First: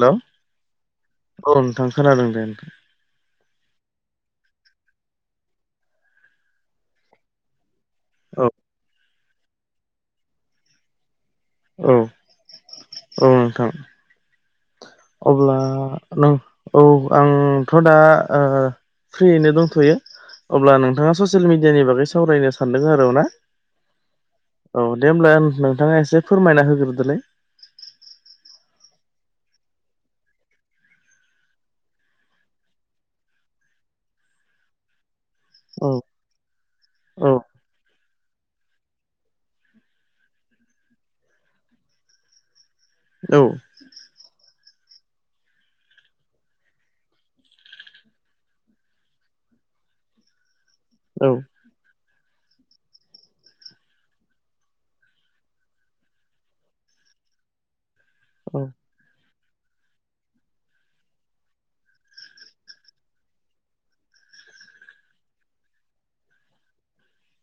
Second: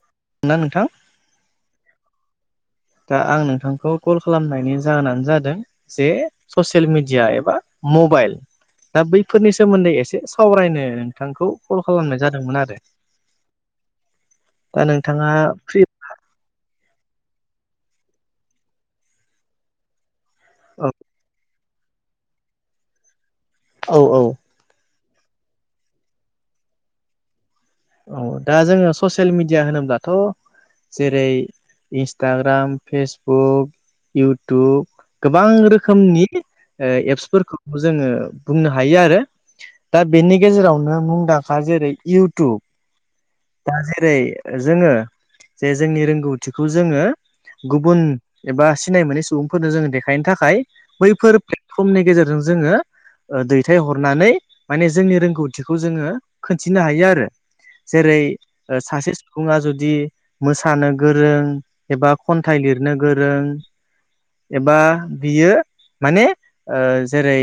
लौ ना नोंथां? औ नोंथां खोनादों दे दा आं नोंथांखौ कल खालामनायनि जाहोनानो जादों जे ससियेल मिडिया एबा मबाइल औ दा बैफोरनि सोमोन्दै एसे सावरायनो नोंथांखौ कल औ खालामनाय जादोंमोन आरो। औ नोंथां दा नोंथाङा अब्ला फ्रि नों औ आंथ' दा ओ फ्रियैनो दंथ'यो। अब्ला औ नोंथांङा ससियेल मिडियानि बागै सावरायनो सानदों आरो ना? औ औ औ दे होमब्ला नोंथांङा एसे फोरमायना होग्रोदोलाय। औ दा जोंङो ससियेल मिडिया होनोब्लाथ' जेरै इन्सटाग्राम, फेसबुक, इउटुब गोबां औ रोखोमनि औ एप्सफोरखौ खौ जोंङो बुंनो हायो आरो दा बेनि गेजेरावनो मुंदांखा जेरै इउटुब औ दा जेरै जोंङो जे जोंनि रोंगौथिखौ जोंङो गुबुन एबा सिनाय मोनै सुबुंफोरनो जोंङो देखायनो थाखाय औ बैफोर समनि गेजेरजों जोंङो ओ दैथायहरनानै माने जोंनि रोंगौथिखौ जोंङो खोन्थिनो हायो आरो। जेरै औ सासे सुबुंङा जुदि मोसानो गोरों एबा खन्थाइ लिरनो गोरों एबा बियो माने ओ जेरै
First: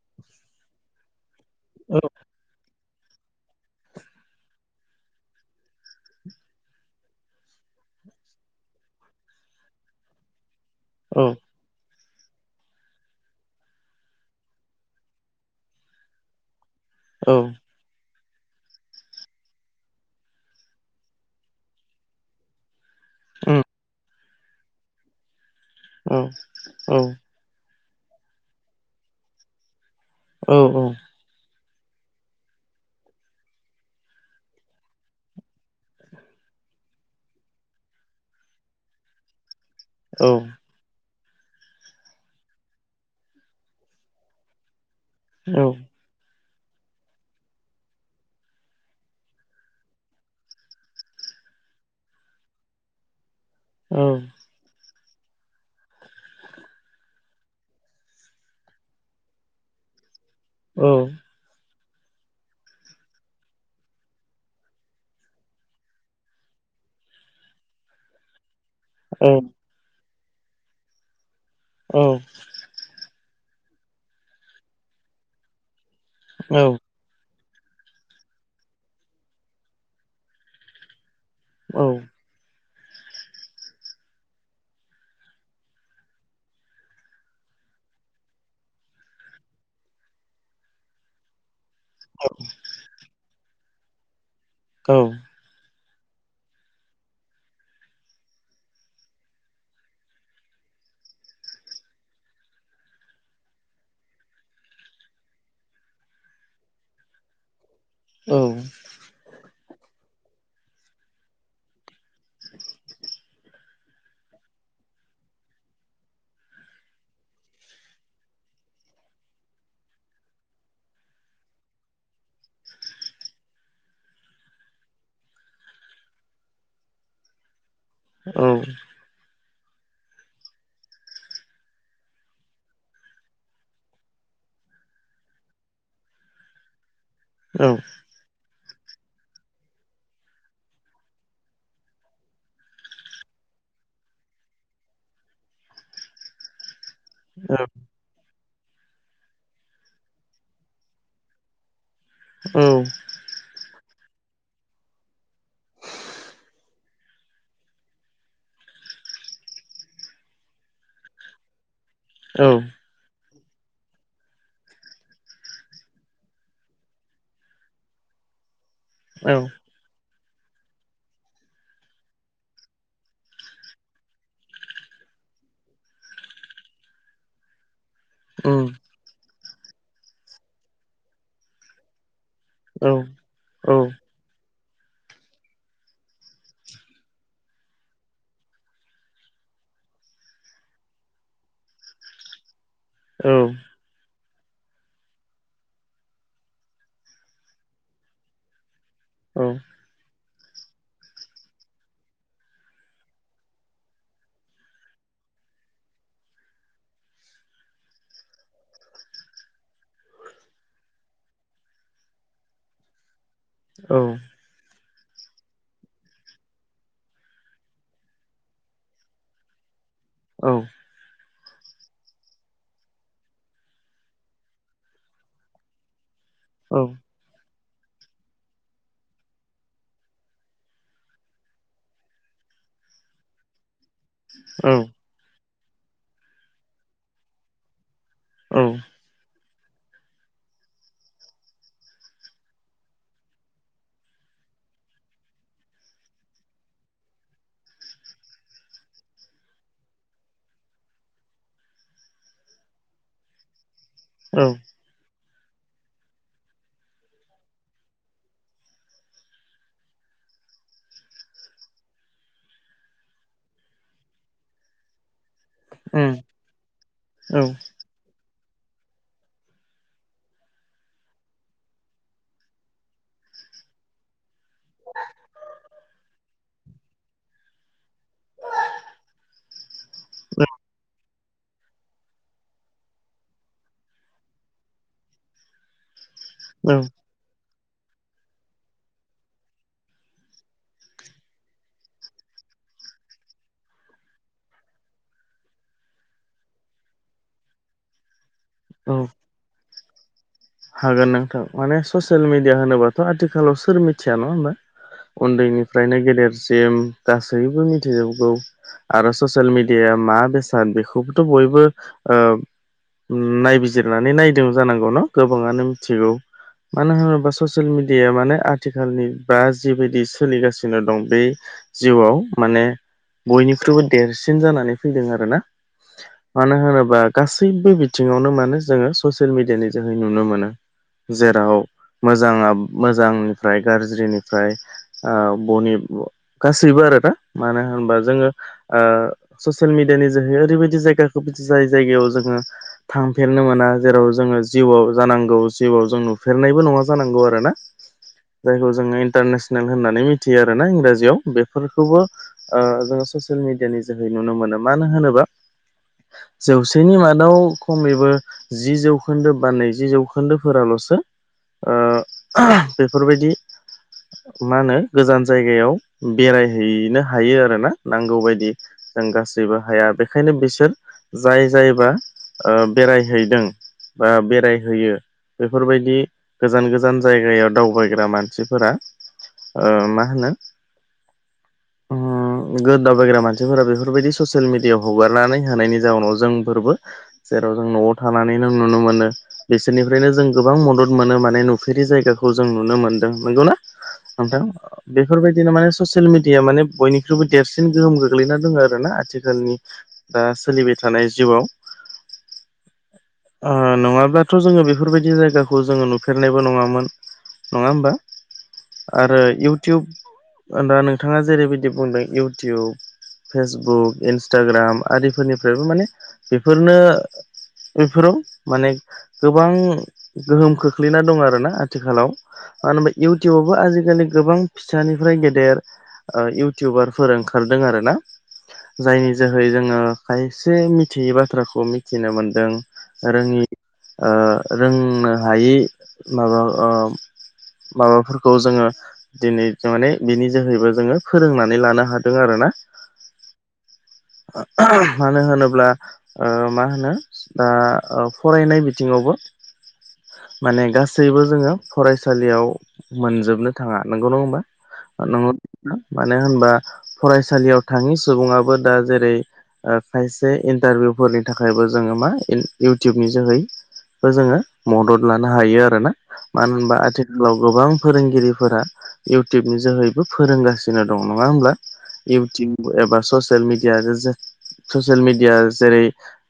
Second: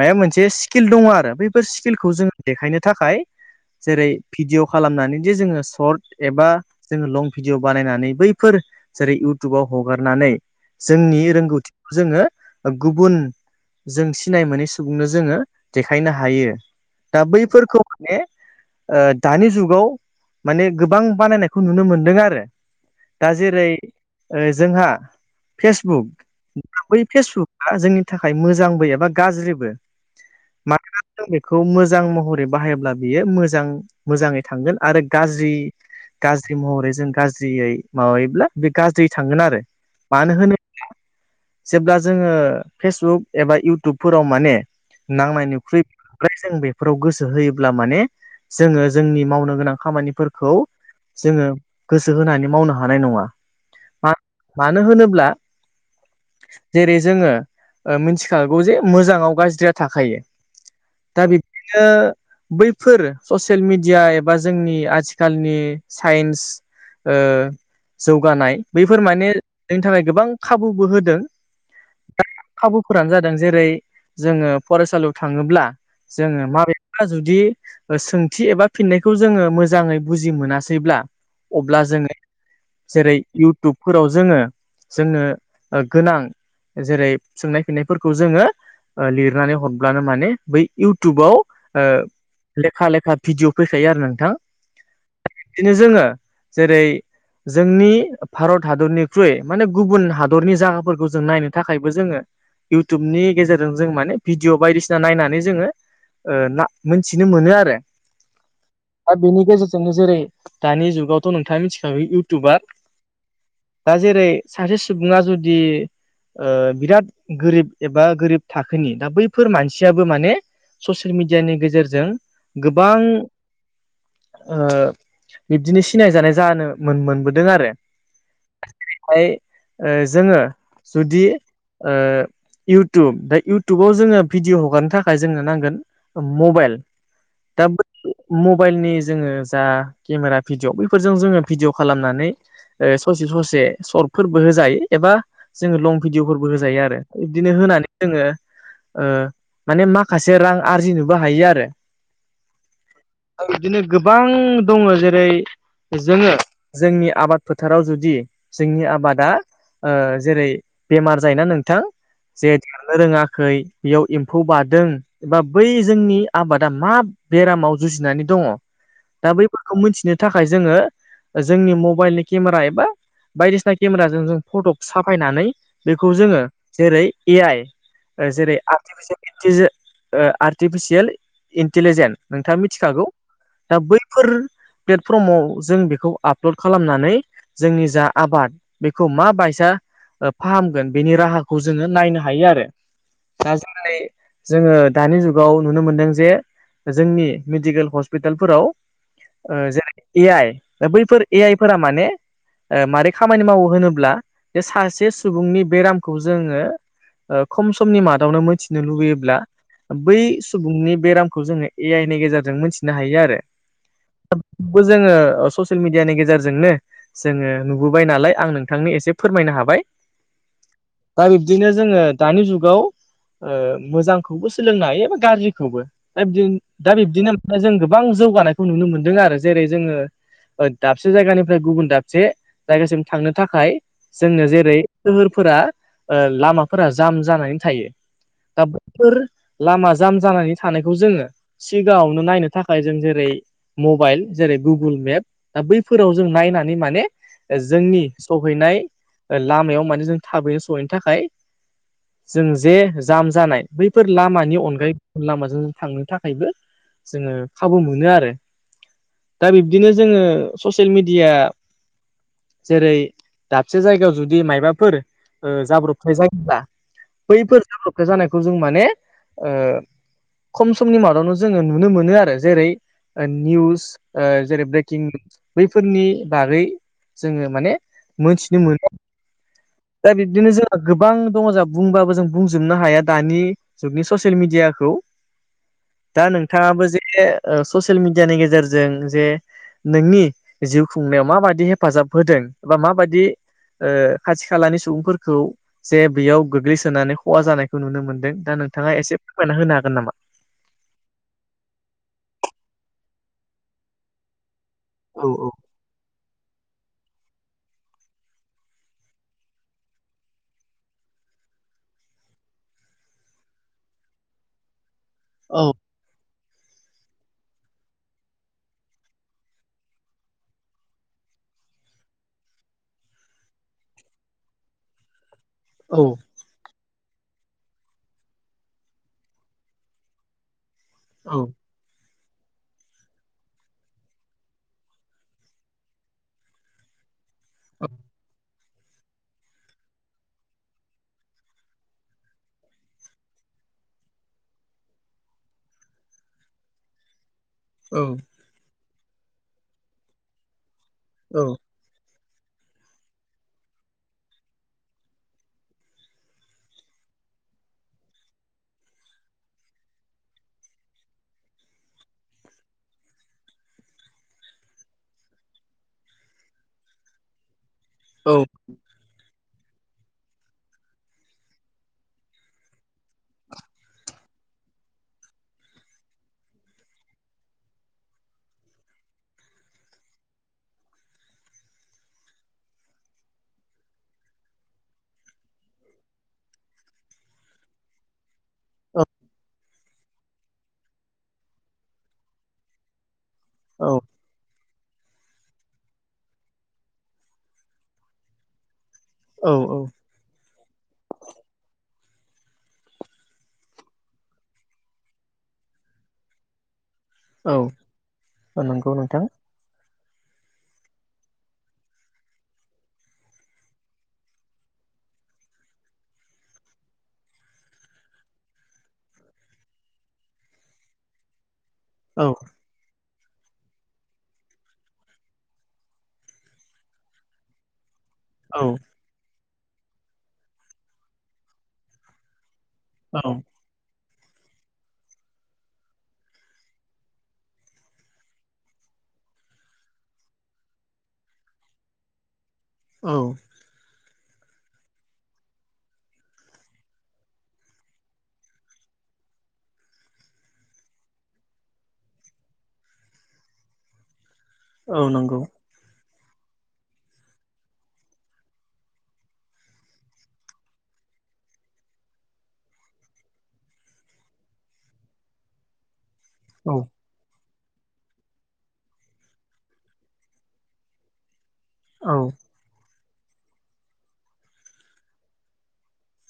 माया मोनसे स्किल दङ आरो बैफोर औ स्किलखौ जों देखायनो थाखाय जेरै भिडिय' खालामनानै जे जोङो सर्ट एबा जोङो लं भिडिय' बानायनानै बैफोर जेरै इउटुबाव हगारनानै जोंनि औ रोंगौथिखौ जोङो गुबुन जों सिनाय मोनै सुबुंनो जोङो देखायनो हायो दा औ बैफोरखौ माने ओ दानि जुगाव माने गोबां बानायनायखौ नुनो मोनदों आरो। दा उम जेरै जोंहा औ फेसबुक औ बै फेसबुक जोंनि थाखाय मोजांबो एबा गाज्रिबो औ मानोना बेखौ मोजां महरै बाहायोब्ला बियो मोजां मोजाङै थांगोन आरो गाज्रि गाज्रि महरै जों गाज्रियै माबायोब्ला बे गाज्रि थांगोन आरो। औ मानो होनोब्ला जेब्ला जोङो फेसबुक एबा इउटुबफोराव माने नांनायनिख्रुइ ओमफ्राय जों बेफोराव गोसो होयोब्ला माने जोङो जोंनि मावनो गोनां खामानिफोरखौ जोङो गोसो होनानै मावनो हानाय नङा औ मानो होनोब्ला जेरै जोङो ओ मिथिखागौ जे मोजाङाव गाज्रिया थाखायो। औ। दा बिदिनो बैफोर ससियेल मिडिया एबा जोंनि आथिखालनि साइन्स ओ जौगानाय बैफोर माने जोंनि थाखाय गोबां खाबुबो होदों। औ। खाबुफोरानो जादों जेरै जोङो फरायसालियाव थाङोब्ला जोङो माबे जुदि ओ सोंथि एबा फिननायखौ जोङो मोजाङै बुजि मोनासैब्ला अब्ला जोङो जेरै इउटुबफोराव जोङो जोंनो ओ गोनां। जेरै सोंनाय फिनायफोरखौ जोङो ओ लिरनानै हरब्लानो माने बै इउटुबाव ओ औ। लेखा लेखा भिडिअ' फैखायो आरो नोंथां। औ। बिदिनो जोङो जेरै जोंनि भारत हादरनिख्रुय माने गुबुन हादरनि जायगाफोरखौ जों नायनो थाखायबो जोङो इउटुबनि गेजेरजों जों माने भिडिअ' बायदिसिना नायनानै जोङो ओ [unintelligible] थिनो मोनो आरो। औ। दा बेनि गेजेरजोंनो जेरै दानि जुगावथ' नोंथाङा मिथिखागौ इउटुबा दा जेरै सासे सुबुङा जुदि ओ बिराद गोरिब एबा गोरिब थाखोनि दा बैफोर मानसियाबो माने ससियेल मिडियानि गेजेरजों गोबां। ओ बिब्दिनो सिनाय जानाय जानो मोन-मोनबोदों आरो। औ। [unintelligible] ओ जोङो जुदि ओ इउटुब दा इउटुबाव जोङो भिडिअ' हगारनो थाखाय जोंनो नांगोन मबाइल। [unintelligible] मबाइलनि जोङो जा केमेरा भिडिअ' [unintelligible] जोङो भिडिअ' खालामनानै ओ ससे ससे सर्टफोरबो होजायो एबा जोङो लं भिडिअफोरबो होजायो आरो। बिदिनो होनानै जोङो ओ माने माखासे रां आरजिनोबो हायो आरो। औ। बिदिनो गोबां दङ जेरै जोङो जोंनि आबाद फोथाराव जुदि जोंनि आबादा ओ जेरै बेमार जायोना नोंथां औ जे देरनो रोङाखै बेयाव एम्फौ बारदों बा बै जोंनि आबाद दा मा बेरामाव जुजिनानै दङ दा औ बैफोर खौ मिथिनो थाखाय जोङो जोंनि मबाइलनि केमेरा एबा बायदिसिना केमेराजों जों फट' साफायनानै बेखौ जोङो जेरै ए आइ जेरै ओं आर्टिफिसियेल इन्टिजे ओ आर्टिफिसियेल इन्टिलिजेन नोंथाङा औ मिथिखागौ औ दा बै फोर प्लेटफर्माव जों बेखौ आपल'ड खालामनानै जोंनि जा आबाद बेखौ मा बायसा ओ फाहामगोन बेनि राहाखौ जोङो नायनो हायो आरो औ दा जों दिनै जोङो दानि जुगाव नुनो मोनदों जे जोंनि मेडिकेल हस्पिटालफोराव औ ओ जेरै ए आइ दा बैफोर ए आइफोरा माने ओ मारै खामानि मावो होनोब्ला ज सासे सुबुंनि बेरामखौ जोङो ओ खम समनि मादावनो मिथिनो लुबैयोब्ला बै सुबुंनि बेराम खौ जोङो ए आइ नि गेजेरजों मिथिनो हायो आरो औ। बेबो जोङो ससियेल मिडियानि गेजेरजोंनो जोङो नुबोबाय नालाय आं नोंथांनि एसे फोरमायनो हाबाय औ। दा बिब्दिनो जोङो दानि जुगाव ओ मोजांखौबो सोलोंनो हायो एबा गाज्रिखौबो दा बिदि औ दा बिब्दिनो दा जों गोबां जौगानायखौ नुनो मोनदों आरो जेरै जोङो ओ दाबसे जायगानिफ्राय गुबुन दाबसे जायगासिम थांनो थाखाय जोंनो औ जेरै सोहोरफोरा ओ लामाफोरा जाम जानानै थायो। दा उम बैफोर लामा जाम जानानै थानाय बेखौ जोङो सिगाङावनो नायनो थाखाय जों जेरै मबाइल जेरै गुगोल मेप दा बैफोराव जों नायनानै माने जोंनि सहैनाय लामायाव माने जों थाबैनो सहैनो थाखाय जों जे जाम जानाय बैफोर लामानि अनगायैबो लामाजों थांनो थाखायबो जोङो खाबु मोनो आरो। दा बिब्दिनो जोङो ससियेल मिडिया जेरै दाबसे जायगायाव जुदि मायबाफोर ओ जाब्रबथाय जायोब्ला औ बैफोर जाब्रबथाय जानायखौ जों माने ओ खम समनि मादावनो जोङो नुनो मोनो आरो जेरै निउस ओ जेरै ब्रेकिं निउस बैफोरनि बागै जोङो माने मोनथिनो मोनो। दा बिब्दिनो जोंहा गोबां गोबां दङ जोंहा बुंबाबो जों बुंजोबनो हाया दानि जुगनि ससियेल मिडियाखौ दा औ नोंथाङाबो जे ओ ससियेल मिडियानि गेजेरजों जे नोंनि जिउ खुंनायाव माबादि हेफाजाब होदों एबा माबादि ओ खाथि खालानि सुबुंफोरखौ जे बेयाव गोग्लैसोनानै खहा जानायखौ नुनो मोनदों दा औ नोंथाङा एसे फोरमायना होनो हागोन नामा? हागोन नोंथां, माने ससियेल मिडिया होनोबाथ' आथिखालाव सोर मिथिया नङा होनोमबा? औ औ उन्दैनिफ्रायनो गेदेरसिम गासैबो मिथिजोबगौ। आरो ससियेल मिडियाया मा बेसाद बेखौबोथ' बयबो ओ नायबिजिरनानै नायदों जानांगौ न गोबाङानो औ मिथिगौ। मानो होनोब्ला ससियेल मिडियाया माने आथिखालनि बा जिबायदि सोलिगासिनो दं बे जिउआव माने बयनिख्रुइबो देरसिन जानानै फैदों आरोना। औ मानो होनोबा गासैबो बिथिङावनो माने जोङो ससियेल मिडियानि जोहै नुनो मोनो। औ जेराव मोजाङा मोजांनिफ्राय गाज्रिनिफ्राय ओ बनि ब गासैबो आरो दा मानो औ होनबा जोङो ओ ससियेल मिडियानि जोहै ओरैबायदि जायगाखौ बिदि जाय जायगायाव जोङो थांफेरनो मोना जेराव जोङो जिउआव जानांगौ जिउआव जों नुफेरनायबो नङा जानांगौ आरोना औ जायखौ जोङो इन्टारनेसनेल होननानै मिथियो आरोना इंराजियाव औ बेफोर खौबो ओ जोङो ससियेल मिडियानि जोहै नुनो मोनो मानो होनोबा जौसेनि मादाव खमैबो जि जौ जौखोन्दो बा नैजि जौखोन्दोफोरालसो ओ बेफोरबायदि मा होनो गोजान जायगायाव बेरायहैनो हायो आरो ना औ नांगौबायदि जों गासैबो हाया बेखायनो बिसोर जाय जायबा ओ बेरायहैदों बा बेरायहोयो बेफोरबायदि गोजान गोजान जायगायाव दावबायग्रा मानसिफोरा ओ मा होनो उम गोद दावाबबायग्रा मानसिफोरा बेफोरबायदि ससियेल मिडियाव हगारनानै होनायनि जाउनाव जोंफोरबो जेराव जों न'आव थानानै नों नुनो मोनो बे बिसोरनिफ्रायनो जों गोबां मदद मोनो माने नुफेरि जायगाखौ जों नुनो मोनदों नंगौना? औ नोंथां बेफोरबायदिनो माने ससियेल मिडिया माने बयनिख्रुइबो देरसिन गोहोम गोग्लैना दङ आरो ना आथिख औ खालनि औ दा सोलिबाय थानाय जिउआव ओ नङाब्लाथ जोङो बेफोरबायदि जायगाखौ जोङो नुफेरनायबो नङामोन। औ नङा होमबा औ नंगौ आरो नोंथां इउटुब दा नोंथाङा जेरैबायदि बुंदों इउटिउब फेसबुक इन्सटाग्राम आरदिफोरनिफ्रायबो माने बेफोरनो बेफोराव माने गोबां गोहोम खोख्लैना दं आरोना आथिखालाव औ मानो इउटुबावबो आजिखालि गोबां फिसानिफ्राय गेदेर ओ इउटुबारफोर ओंखारदों आरो ना औ जायनि जोहै जोङो खायसे मिथियै बाथ्राखौ मिथिनो मोन्दों औ रोङि ओ रोंनो हायि माबा ओ माबाफोरखौ जोङो दिनै माने बिनि जोहैबो जोङो फोरोंनानै लानो हादों आरोना औ मानो होनोब्ला ओ मा होनो दा ओ फरायनाय बिथिङावबो माने गासैबो जोङो फरायसालियाव मोनजोबनो थाङा नंगौ नङा होमबा नंगौ नोंथां मानो होनबा फरायसालियाव थाङि सुबुङाबो दा जेरै ओ खायसे इन्टारभिउफोरनि थाखायबो जोङो मा इउटुबनि जोहै ओ जोङो मदद लानो हायो आरोना मानो औ होनबा आथि खालाव गोबां फोरोंगिरिफोरा इउटुइबनि जोहैबो फोरोंगासिनो दं नङा होमब्ला? औ इउटुइब एबा ससियेल मिडिया आरो जो ससियेल मिडिया जेरै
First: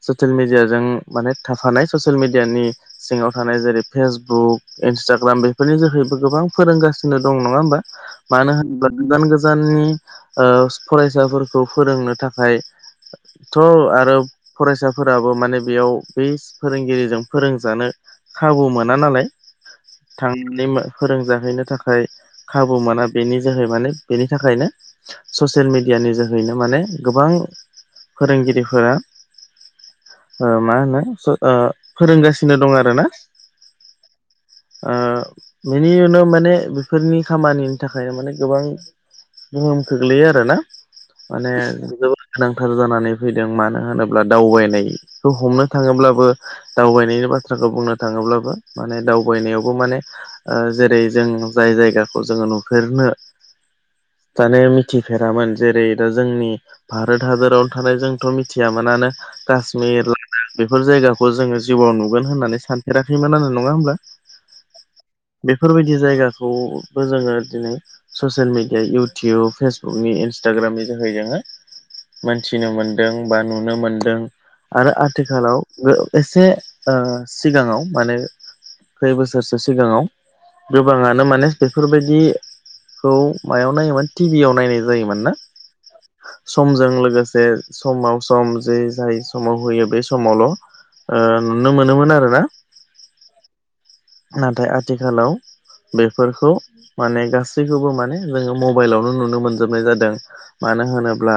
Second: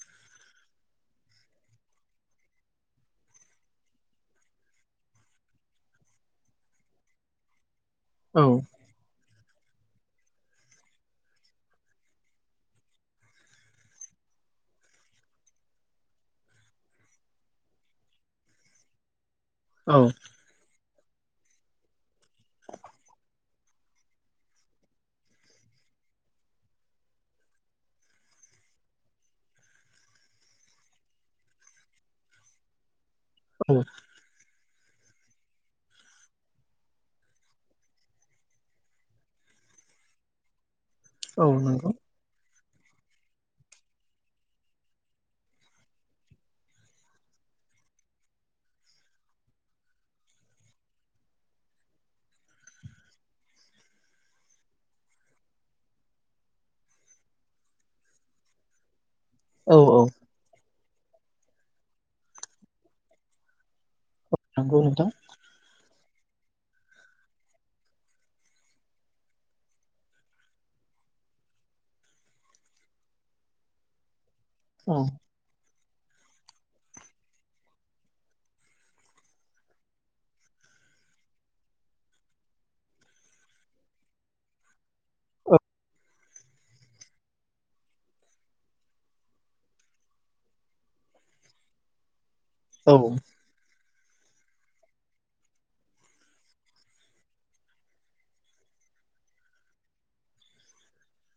ससियेल मिडियाजों माने थाफानाय ससियेल मिडियानि सिङाव थानाय जेरै फेसबुक इन्सटाग्राम बेफोरनि जोहैबो गोबां फोरोंगासिनो दं नङा होमबा औ मानो होनोबा गोजान गोजाननि ओ फरायसाफोरखौ फोरोंनो थाखाय थ‌ आरो फरायसाफोराबो माने बेयाव बे फोरोंगिरिजों फोरोंजानो खाबु मोना नालाय औ थां नै मा फोरोंजाहैनो थाखाय खाबु मोना बेनि जोहै माने बेनि थाखायनो ससियेल मिडियानि जोहैनो माने गोबां फोरोंगिरिफोरा ओ मा होनो स ओ फोरोंगासिनो दं आरो ना औ ओ बेनि उनाव माने बेफोरनि खामानिनि थाखायनो माने गोबां गोहोम खोख्लैयो आरोना औ माने नंगौ जोबोर गोनांथार जानानै फैदों मानो होनोब्ला दावबायनायखौ हमनो थाङोब्लाबो दावबायनायनि बाथ्राखौ बुंनो थाङोब्लाबो माने दावबायनायावबो माने ओ जेरै जों जाय जायगाखौ जोङो नुफेरनो जाने मिथिफेरामोन जेरै दा जोंनि भारोत हादोरावनो थानाय जोंथ मिथियामोनानो औ काश्मिर औ बेफोर जायगाखौ जोङो जिउआव नुगोन होननानै सानफेराखैमोन आरो नङा होमब्ला? नंगौ नोंथां बेफोरबायदि जायगाखौबो जोङो दिनै ससियेल मिडिया इउटिउब फेसबुक नि टाग्रामनि जोहै जोङो मोनथिनो मोन्दों बा नुनो मोनदों आरो औ आथिखालाव गो एसे ओ सिगाङाव माने खै बोसोरसो सिगाङाव गोबाङानो माने बेफोरबायदि खौ मायाव नायोमोन टिभियाव नायनाय जायोमोन ना? औ समजों लोगोसे समाव सम जे जाय समाव होयो बे समावल ओ नुनो मोनोमोन आरो ना औ नाथाय आथिखालाव बेफोरखौ माने गासैखौबो माने जोङो मबाइलावनो नुनो मोनजोबनाय जादों मानो होनोब्ला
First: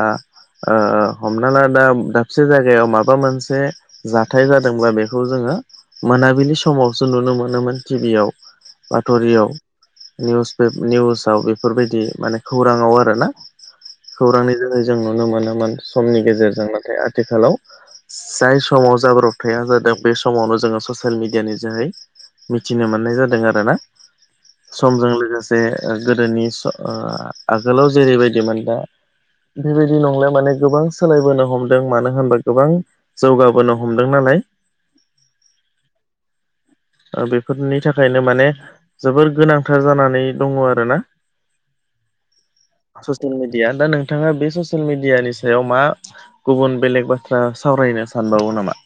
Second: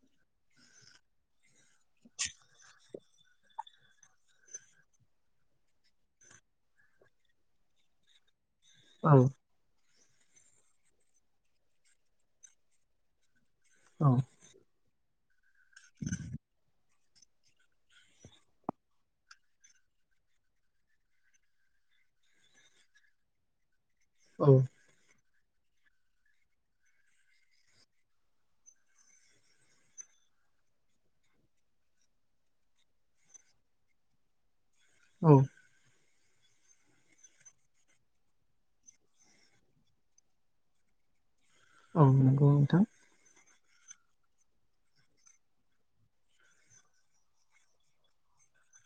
ओ हमना ला दा दाबसे जायगायाव माबा मोनसे जाथाय जादोंब्ला बेखौ जोङो मोनाबिलि समावसो नुनो मोन मोन टिभियाव बाथ रियाव निउस पे निउसाव बेफोरबायदि माने खौराङाव आरोना खौरांनि जेरै जों नुनो मोनोमोन समनि गेजेरजों नाथाय आथिखालाव जाय समाव जाब्रबथाया जादों बे समावनो जोङो ससियेल मिडियानि जोहै मिथिनो मोननाय जादों आरो ना औ समजों लोगोसे ओ गोदोनि स ओ आगोलाव जेरैबायदिमोन दा बेबायदि नंले माने गोबां सोलायबोनो हमदों मानो होनबा गोबां जौगाबोनो हमदों नालाय औ ओ बेफोरनि थाखायनो माने जोबोर गोनांथार जानानै दङ आरो ना औ नंगौ नोंथां ससियेल मिडिया दा नोंथाङा बे ससियेल मिडियानि सायाव मा? गुबुन बेलेग बाथ्रा सावरायनो सानबावो नामा?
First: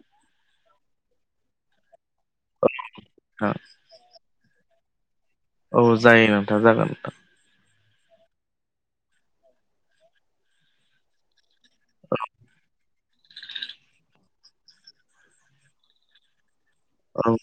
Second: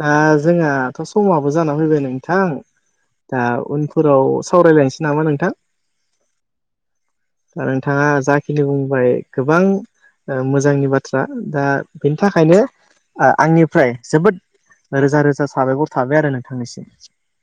दा जोंहाथ समाबो जाना फैबाय नोंथां दा उन फोराव सावरायलायनोसै नामा नोंथां? औ औ जायो नोंथां जागोन नोंथां दा नोंथाङा जाखिनि बुंबाय गोबां ओ मोजांनि बाथ थ्रा दा बेनि थाखायनो आं आंनिफ्राय जोबोद रोजा रोजा साबायखर थाबाय आरो नोंथांनिसिम औ